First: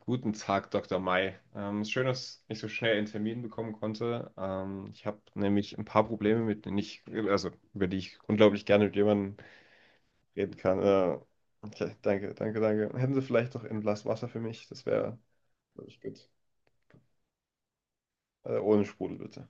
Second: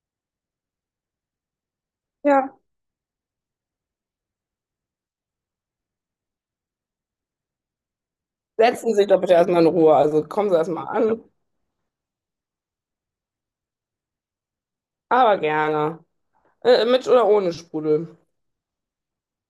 Guten Tag, Dr. Mai. Schön, dass Ja, ich so schnell einen Termin bekommen konnte. Ich habe nämlich ein paar Probleme, mit denen ich, also über die ich unglaublich gerne setzen Sie mit sich doch bitte jemandem erstmal in Ruhe. Also kommen Sie reden kann. erstmal an. Okay, danke, danke, danke. Hätten Sie vielleicht noch ein Glas Wasser für mich? Das wäre, Aber glaube ich, gerne. gut. Mit oder ohne Sprudel. Ohne Sprudel, bitte.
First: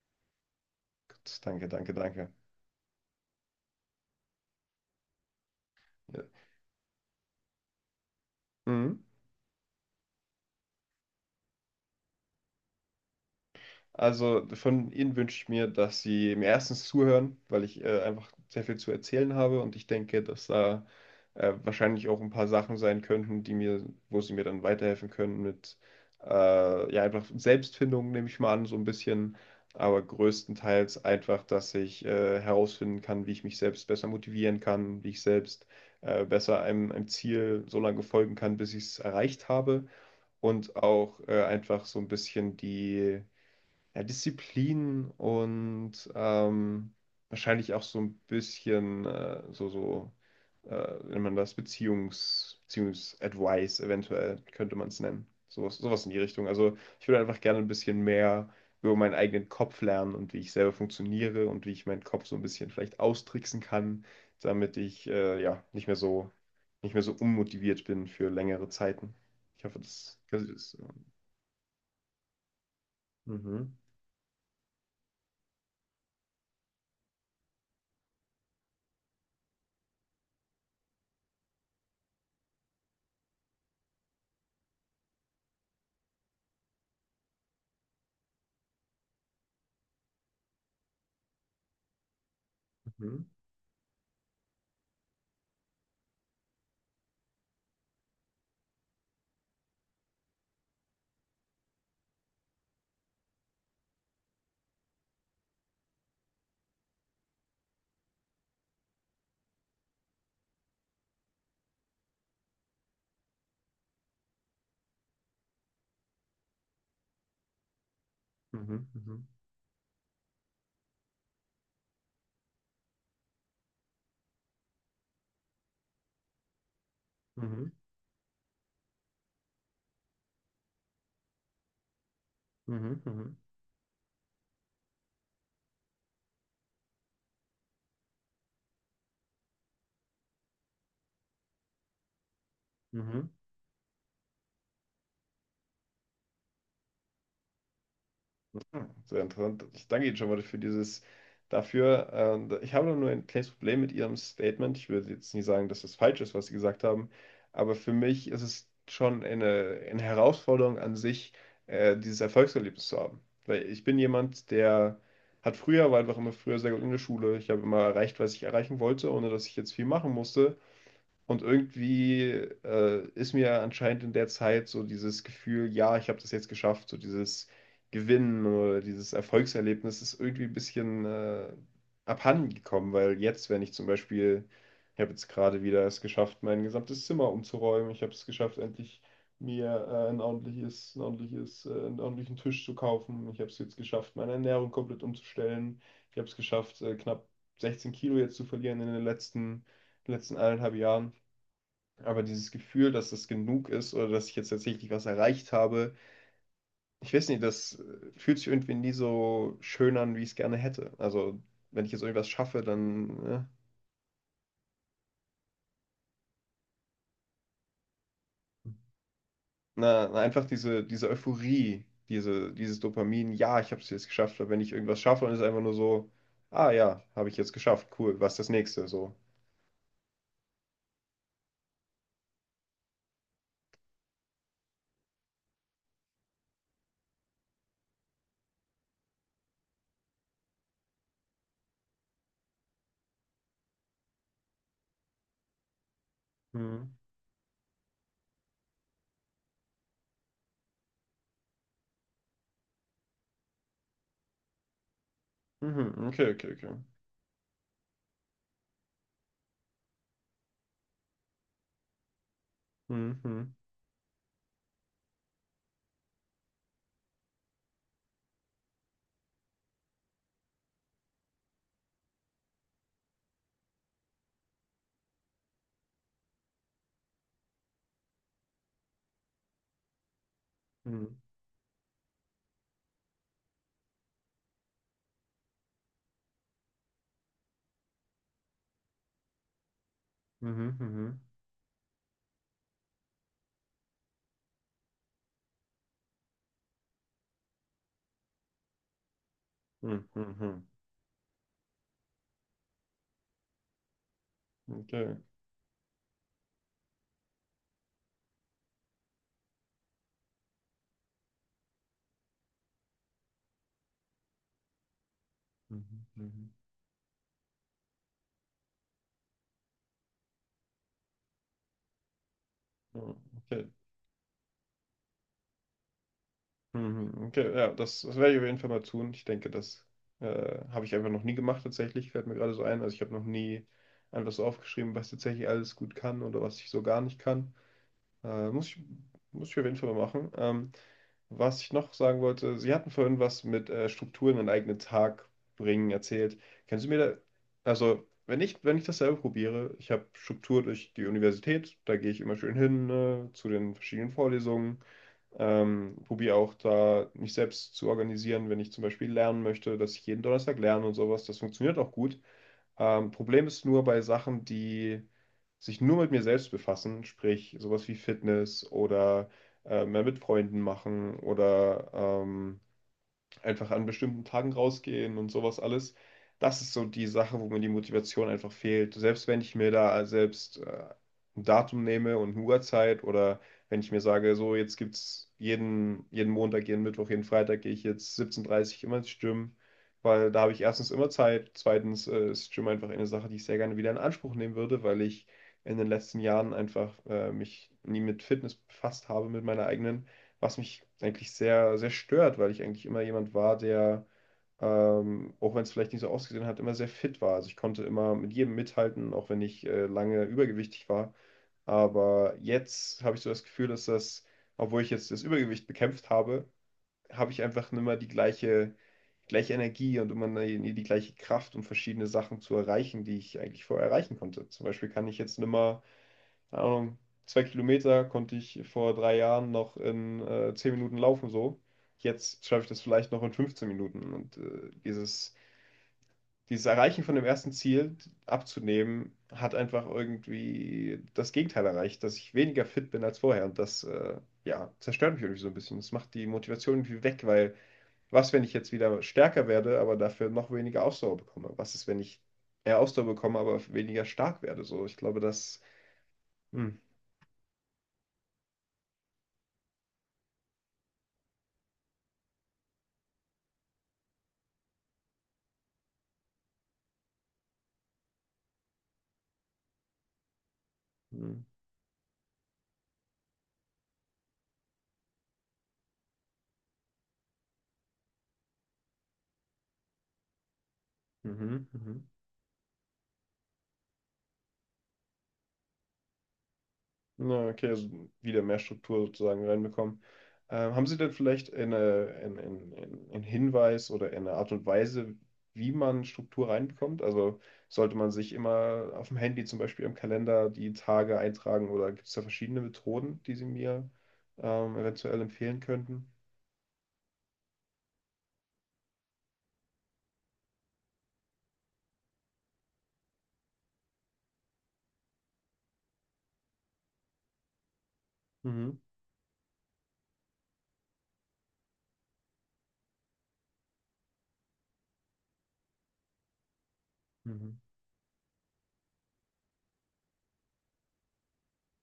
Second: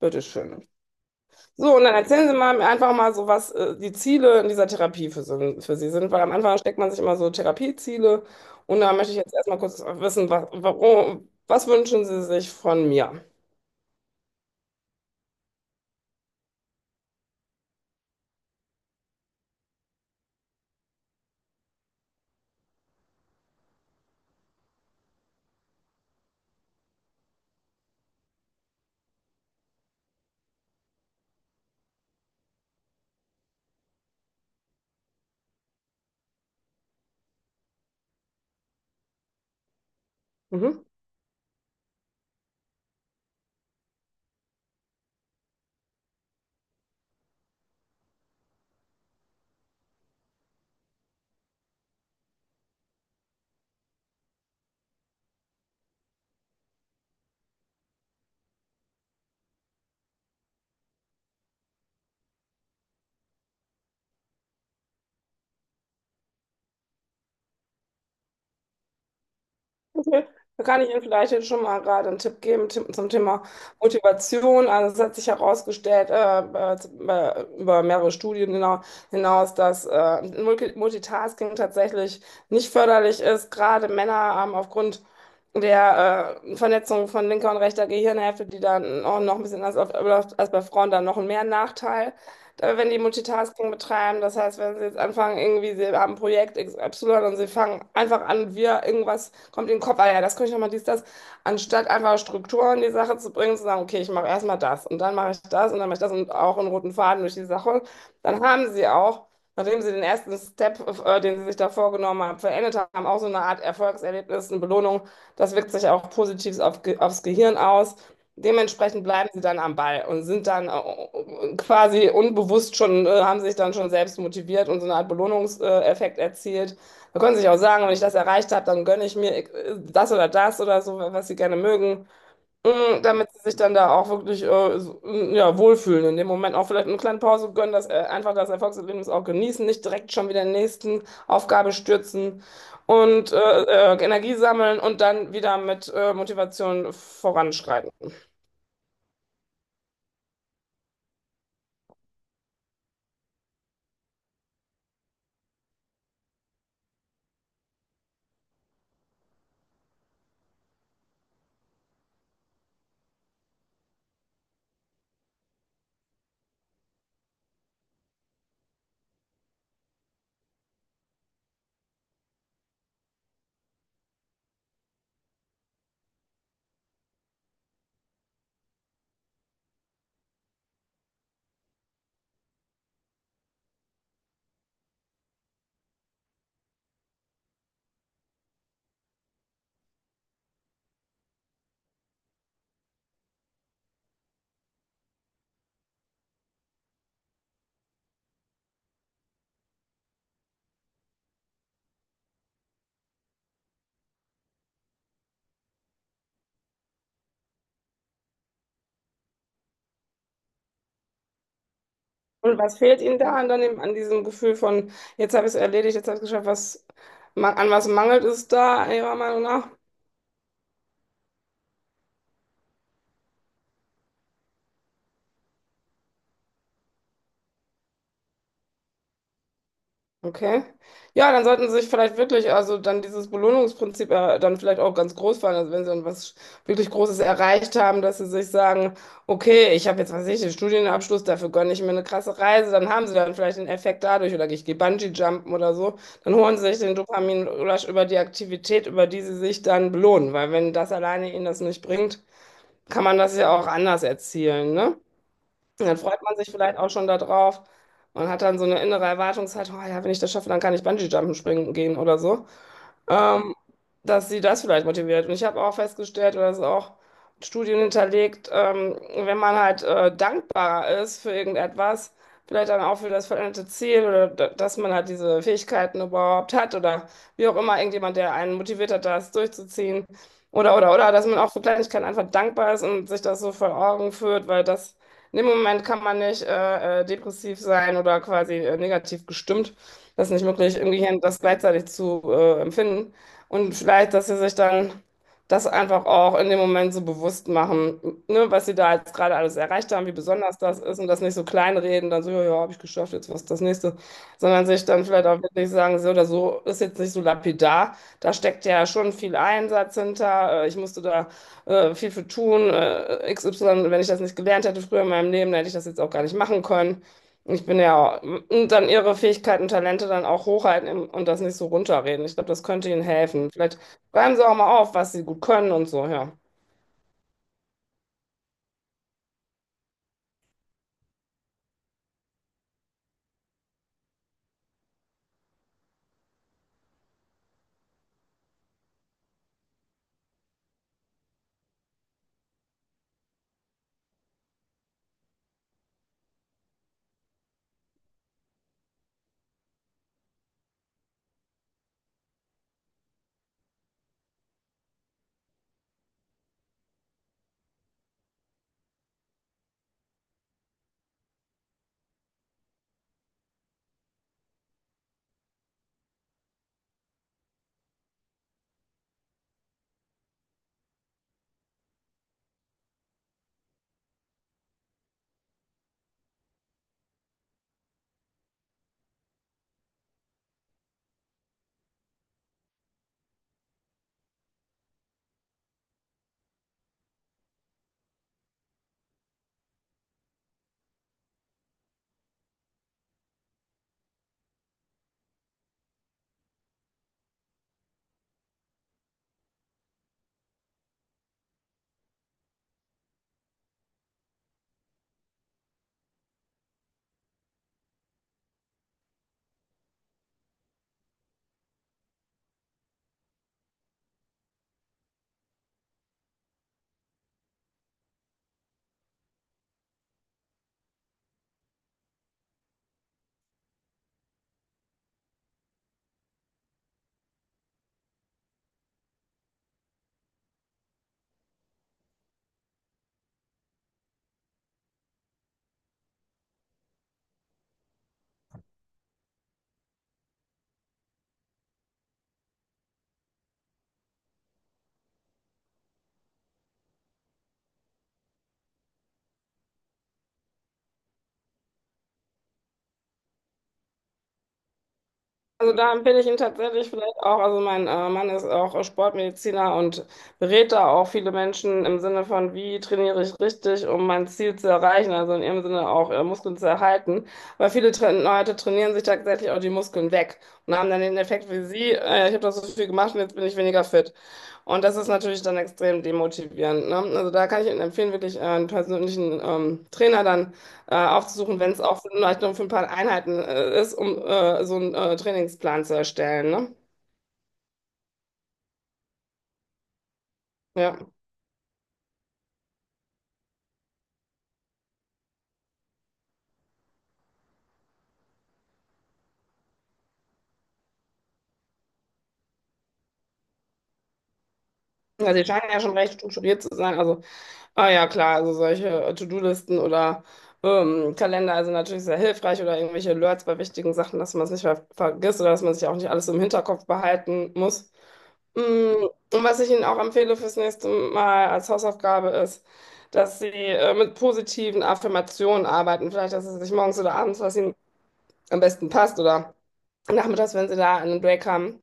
Bitteschön. Gut, danke, So, und danke, dann erzählen danke. Sie mal einfach mal so, was die Ziele in dieser Therapie für Sie sind, weil Ja. am Anfang steckt man sich immer so Therapieziele. Und da Mhm. möchte ich jetzt erstmal kurz wissen, was, warum, was wünschen Sie sich von mir? Also von Ihnen wünsche ich mir, dass Sie mir erstens zuhören, weil ich einfach sehr viel zu erzählen habe, und ich denke, dass da wahrscheinlich auch ein paar Sachen sein könnten, die mir, wo Sie mir dann weiterhelfen können mit ja einfach Selbstfindung, nehme ich mal an, so ein bisschen, aber größtenteils einfach, dass ich herausfinden kann, wie ich mich selbst besser motivieren kann, wie ich selbst besser einem Ziel so lange folgen kann, bis ich es erreicht habe, und Mhm. auch einfach so ein bisschen die ja, Disziplin und wahrscheinlich auch so ein bisschen so, so wenn man das Beziehungs-Advice eventuell, könnte man es nennen. Sowas, sowas in die Richtung. Also ich würde einfach gerne ein bisschen mehr über meinen eigenen Kopf lernen und wie ich selber funktioniere und wie ich meinen Kopf so ein bisschen vielleicht austricksen kann, damit ich ja nicht mehr so unmotiviert bin für längere Zeiten. Ich hoffe, das, Okay. das Da ist. kann ich Ihnen vielleicht jetzt schon mal gerade einen Tipp geben Tipp zum Thema Mhm. Motivation. Also es hat sich herausgestellt, über mehrere Studien hinaus, dass Multitasking tatsächlich nicht förderlich ist. Gerade Männer haben aufgrund der Vernetzung von linker und rechter Gehirnhälfte, die dann auch noch ein bisschen anders abläuft als bei Frauen, dann noch mehr Nachteil, wenn die Mhm. Multitasking betreiben. Das heißt, wenn sie jetzt anfangen, irgendwie, sie haben Projekt X, Y und sie fangen einfach an, irgendwas kommt in den Kopf, ah ja, das könnte ich nochmal, dies, das, anstatt einfach Strukturen in die Sache zu bringen, zu sagen, okay, ich mache erstmal das und dann mache ich das und dann mache ich das und auch einen roten Faden durch die Sache, dann haben sie auch, nachdem sie den ersten Step, den sie sich da vorgenommen haben, verendet haben, auch so eine Art Erfolgserlebnis, eine Belohnung, das wirkt sich auch positiv aufs Gehirn aus. Mhm. Dementsprechend Mhm. bleiben sie dann am Ball und sind dann quasi unbewusst schon, haben sich dann schon selbst motiviert und so eine Art Belohnungseffekt erzielt. Da können sie sich auch Mhm. sagen, wenn ich das erreicht habe, dann gönne ich mir das oder das oder so, was sie gerne mögen, Mhm. Mm, damit Mhm. sie sich dann da auch wirklich so, ja, wohlfühlen. In dem Moment auch vielleicht eine kleine Pause gönnen, einfach das Erfolgserlebnis auch genießen, nicht direkt schon wieder in die nächsten Aufgabe stürzen Mhm. und Energie sammeln und dann wieder mit Motivation voranschreiten. Hm, sehr interessant. Ich danke Ihnen schon mal für dieses dafür. Ich habe nur ein kleines Problem mit Ihrem Statement. Ich würde jetzt nicht sagen, dass es falsch ist, was Sie gesagt haben, aber für mich ist es schon eine Herausforderung an sich, dieses Erfolgserlebnis zu haben. Weil ich bin jemand, der hat früher, war einfach immer früher sehr gut in der Schule. Ich habe immer erreicht, was ich erreichen wollte, ohne dass ich jetzt viel machen musste. Und irgendwie ist mir anscheinend in der Zeit so dieses Gefühl, ja, ich habe das jetzt geschafft, so dieses Gewinnen oder dieses Erfolgserlebnis ist irgendwie ein bisschen abhanden gekommen, weil jetzt, wenn ich zum Beispiel, ich habe jetzt gerade wieder es geschafft, mein gesamtes Zimmer umzuräumen, ich habe es geschafft, endlich mir einen ordentlichen Tisch zu kaufen, ich habe es jetzt geschafft, meine Ernährung komplett umzustellen, ich habe es geschafft, knapp 16 Kilo jetzt zu verlieren in den letzten eineinhalb Jahren. Aber dieses Gefühl, dass das genug ist oder dass ich jetzt tatsächlich was erreicht habe, ich weiß nicht, das fühlt sich irgendwie nie so schön an, wie ich es gerne hätte. Also, wenn ich jetzt irgendwas Und schaffe, was fehlt dann, Ihnen da an, ne? dem, an diesem Gefühl von, jetzt habe ich es erledigt, jetzt habe ich es geschafft, was, ma- an was mangelt es da Ihrer Meinung nach? Na, na, einfach diese Euphorie, diese, dieses Dopamin, ja, ich habe es jetzt geschafft. Aber wenn ich irgendwas schaffe, dann ist es einfach nur so, ah ja, habe ich jetzt geschafft, cool, was ist das nächste? So. Okay. Ja, dann sollten Sie sich vielleicht wirklich, also dann dieses Belohnungsprinzip dann vielleicht auch ganz groß fahren, also wenn Sie dann was wirklich Großes erreicht haben, dass Sie sich sagen, okay, ich habe jetzt, was weiß ich, den Studienabschluss, dafür gönne ich mir eine krasse Reise, dann haben Sie dann vielleicht den Effekt dadurch, oder ich gehe Bungee-Jumpen oder so, dann holen Sie sich Mhm. den Dopamin über die Aktivität, über die Sie sich dann belohnen, weil wenn das alleine Ihnen das nicht bringt, kann man das ja auch anders erzielen, ne? Und dann Mhm. freut Okay, man okay, sich okay. vielleicht auch schon darauf und hat dann so eine innere Erwartungshaltung, oh ja, wenn ich das schaffe, dann kann ich Bungee-Jumpen springen gehen oder so, Mhm. ähm, dass sie das vielleicht motiviert. Und ich habe auch festgestellt, oder das ist auch mit Studien hinterlegt, wenn man halt dankbarer ist für irgendetwas, vielleicht dann auch für das veränderte Ziel, dass man halt diese Fähigkeiten überhaupt hat oder wie auch immer, irgendjemand, der einen motiviert hat, das durchzuziehen. Oder Mhm. dass man auch für Kleinigkeiten einfach dankbar ist und sich das so vor Augen führt, weil das, in dem Moment kann man nicht depressiv sein oder quasi negativ gestimmt, das nicht möglich, Mhm. irgendwie hin, Mhm. das gleichzeitig zu empfinden. Und vielleicht, dass sie sich dann das einfach auch in dem Moment so bewusst machen, ne, was sie da jetzt gerade alles erreicht haben, Mhm. wie besonders Mhm. das ist und das nicht so kleinreden, dann so, ja, habe ich geschafft, jetzt was ist das nächste, sondern sich dann Okay. vielleicht auch wirklich sagen, so oder so, ist jetzt nicht so lapidar, da steckt ja schon viel Einsatz hinter, ich musste da viel für tun, XY, wenn ich das nicht gelernt hätte früher in meinem Leben, dann hätte ich das jetzt Mhm. auch gar nicht Mhm. machen können. Ich bin ja und Dann ihre Fähigkeiten, Talente dann auch hochhalten und das nicht so runterreden. Ich glaube, das könnte Ja. ihnen helfen. Okay. Vielleicht schreiben sie auch mal auf, was sie gut können und so, ja. Mhm. Okay, ja, das werde ich auf jeden Fall mal tun. Ich denke, das habe ich einfach noch nie gemacht tatsächlich, fällt mir gerade so ein. Also ich habe noch nie einfach so aufgeschrieben, was tatsächlich alles gut kann oder was ich so gar nicht kann. Muss ich, muss ich auf jeden Fall mal machen. Was ich noch sagen wollte, Sie hatten vorhin was mit Strukturen in den eigenen Tag bringen erzählt. Kannst du mir da, also wenn ich das selber probiere, ich habe Struktur durch die Universität, da gehe ich immer schön hin, ne, zu den verschiedenen Vorlesungen. Probiere auch da mich selbst zu organisieren, wenn ich zum Beispiel lernen möchte, dass ich jeden Donnerstag lerne und sowas. Das funktioniert auch gut. Problem ist nur bei Sachen, die sich nur mit mir selbst befassen, sprich sowas wie Fitness oder mehr mit Freunden machen oder einfach an bestimmten Tagen rausgehen und sowas alles. Das ist so die Sache, wo mir die Motivation einfach fehlt. Selbst wenn ich mir da selbst ein Datum nehme und eine Uhrzeit, oder wenn ich mir sage, so, jetzt gibt's jeden Montag, jeden Mittwoch, jeden Freitag gehe ich jetzt 17:30 Uhr dreißig immer ins Gym, weil da habe ich erstens immer Zeit, zweitens ist Gym einfach eine Sache, die ich sehr gerne wieder in Anspruch nehmen würde, weil ich in den letzten Jahren einfach mich nie mit Fitness befasst habe, mit meiner eigenen, was mich eigentlich sehr, sehr stört, weil ich eigentlich immer jemand war, der, auch wenn es vielleicht nicht so ausgesehen hat, immer sehr fit war. Also ich konnte immer mit jedem mithalten, auch wenn ich lange übergewichtig war. Aber jetzt habe ich so das Gefühl, dass das, obwohl ich jetzt das Übergewicht bekämpft habe, habe ich einfach nicht mehr die gleiche Energie und immer die gleiche Kraft, um verschiedene Sachen zu erreichen, die ich eigentlich vorher erreichen konnte. Zum Beispiel kann ich jetzt nicht mehr, keine Ahnung, 2 Kilometer konnte ich vor 3 Jahren noch in 10 Minuten laufen so. Jetzt schaffe ich das vielleicht noch in 15 Minuten. Und dieses Erreichen von dem ersten Ziel abzunehmen, hat einfach irgendwie das Gegenteil erreicht, dass ich weniger fit bin als vorher. Und das, ja, zerstört mich irgendwie so ein bisschen. Das macht die Motivation irgendwie weg, weil, was, wenn ich jetzt wieder stärker werde, aber dafür noch weniger Ausdauer bekomme? Was ist, wenn ich mehr Ausdauer bekomme, aber weniger stark werde? So, ich glaube, das. Also da empfehle ich ihn Hm. tatsächlich vielleicht auch. Also mein Mann ist auch Sportmediziner und berät da auch viele Menschen im Sinne von, wie trainiere ich richtig, um mein Ziel zu erreichen, also in ihrem Sinne auch Muskeln zu erhalten. Weil viele Tra Leute trainieren sich tatsächlich auch die Muskeln weg und haben dann den Hm. Effekt wie Sie, ich habe doch so viel gemacht und jetzt bin ich weniger fit. Und das ist natürlich dann extrem demotivierend, ne? Also da kann ich Ihnen empfehlen, wirklich einen persönlichen Trainer dann aufzusuchen, Mhm, wenn es auch mhm. vielleicht nur für ein paar Einheiten ist, um so einen Trainingsplan zu erstellen. Ne? Ja, okay, also wieder mehr Struktur sozusagen reinbekommen. Haben Sie Ja, denn vielleicht einen Hinweis oder eine Art und Weise, wie man Struktur reinbekommt? Also sollte man sich immer auf dem Handy zum Beispiel im Kalender die Tage eintragen, oder gibt es da verschiedene Methoden, die Sie mir eventuell also die empfehlen scheinen ja schon könnten? recht strukturiert zu sein. Also, ah ja, klar, also solche To-Do-Listen oder Kalender sind natürlich sehr hilfreich oder irgendwelche Alerts bei wichtigen Sachen, dass man es nicht vergisst oder dass man sich auch nicht alles im Hinterkopf behalten muss. Mm, Mhm, Und was ich Ihnen auch empfehle fürs nächste Mal als Hausaufgabe ist, dass Sie mit positiven Affirmationen arbeiten. Vielleicht, dass Sie sich morgens oder abends, was mhm, Ihnen am besten passt, oder nachmittags, wenn sie da in den Break haben.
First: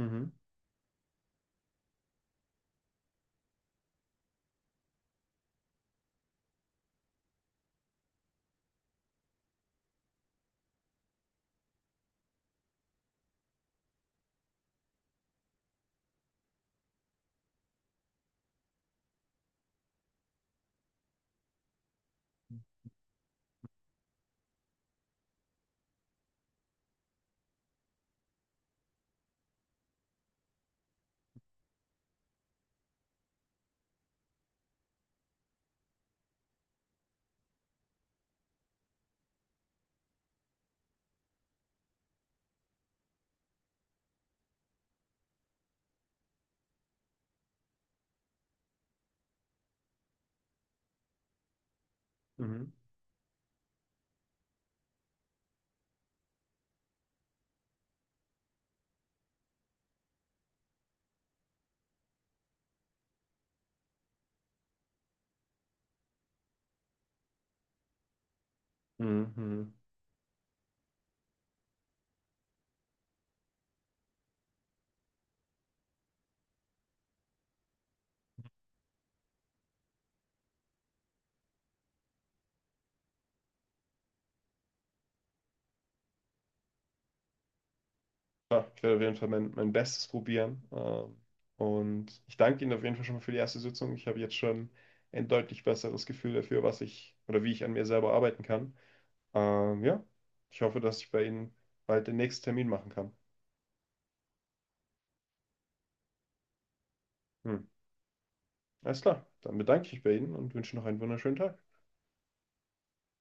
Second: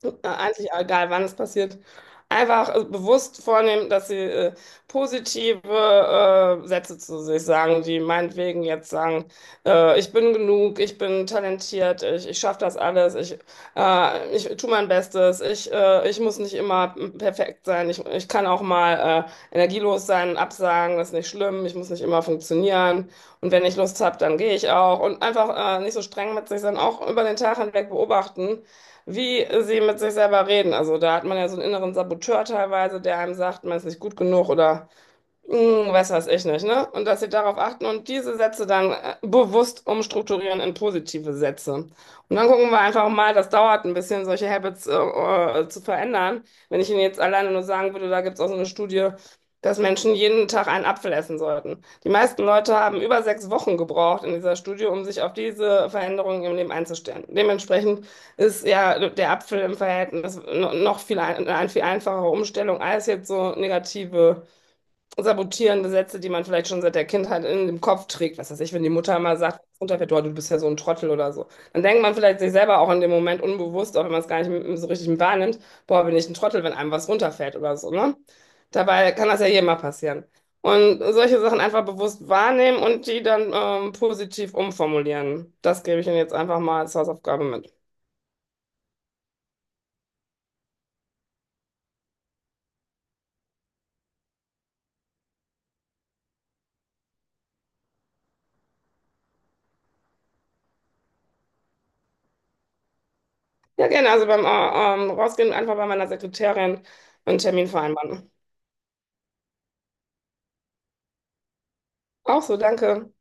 So, eigentlich egal, wann es passiert. Einfach bewusst vornehmen, dass sie positive Sätze zu sich sagen, die meinetwegen jetzt sagen, ich bin genug, ich bin talentiert, ich schaffe das alles, ich tue mein Bestes, ich muss nicht immer perfekt sein, ich kann auch mal energielos sein, absagen, das ist nicht schlimm, ich muss nicht immer funktionieren, und wenn ich Lust habe, dann gehe ich auch, und einfach nicht so streng mit sich sein, auch über den Tag hinweg beobachten, wie sie mit sich selber reden. Also da hat man ja so einen inneren Saboteur teilweise, der einem sagt, man ist nicht gut genug oder hm, weiß was ich nicht, ne? Und dass sie darauf achten und diese Sätze dann bewusst umstrukturieren in positive Sätze. Und dann gucken wir einfach mal, das dauert ein bisschen, solche Habits zu verändern. Wenn ich Ihnen jetzt alleine nur sagen würde, da gibt es auch so eine Studie, dass Menschen jeden Tag einen Apfel essen sollten. Die meisten mhm, Leute haben über 6 Wochen gebraucht in dieser Studie, um sich auf diese Veränderungen im Leben einzustellen. Dementsprechend ist ja der Apfel im Verhältnis noch viel eine viel einfachere Umstellung als jetzt so negative sabotierende Sätze, die man vielleicht schon seit der Kindheit in dem Kopf trägt. Was weiß ich, wenn die Mutter mhm, mal sagt, mhm. runterfährt, oh, du bist ja so ein Trottel oder so. Dann denkt man vielleicht sich selber auch in dem Moment unbewusst, auch wenn man es gar nicht so richtig wahrnimmt, boah, bin ich ein Trottel, wenn einem was runterfällt oder so, ne? Dabei kann das ja jedem mal passieren. Und solche Sachen einfach bewusst wahrnehmen und die dann positiv umformulieren. Das gebe ich Ihnen jetzt einfach mal als Hausaufgabe mit. Ja, ich werde auf jeden Fall mein Bestes probieren. Und ich danke Ihnen auf jeden Fall schon mal für die erste Sitzung. Ich habe jetzt schon ein deutlich besseres Gefühl dafür, was ich oder wie ich an mir selber arbeiten kann. Ja, ich hoffe, dass ich bei Ihnen bald den nächsten Termin machen kann. Ja, gerne. Also beim Rausgehen einfach bei meiner Sekretärin einen Hm. Termin vereinbaren. Alles klar, dann bedanke ich mich bei Ihnen und wünsche noch einen wunderschönen Tag. Auch so, danke.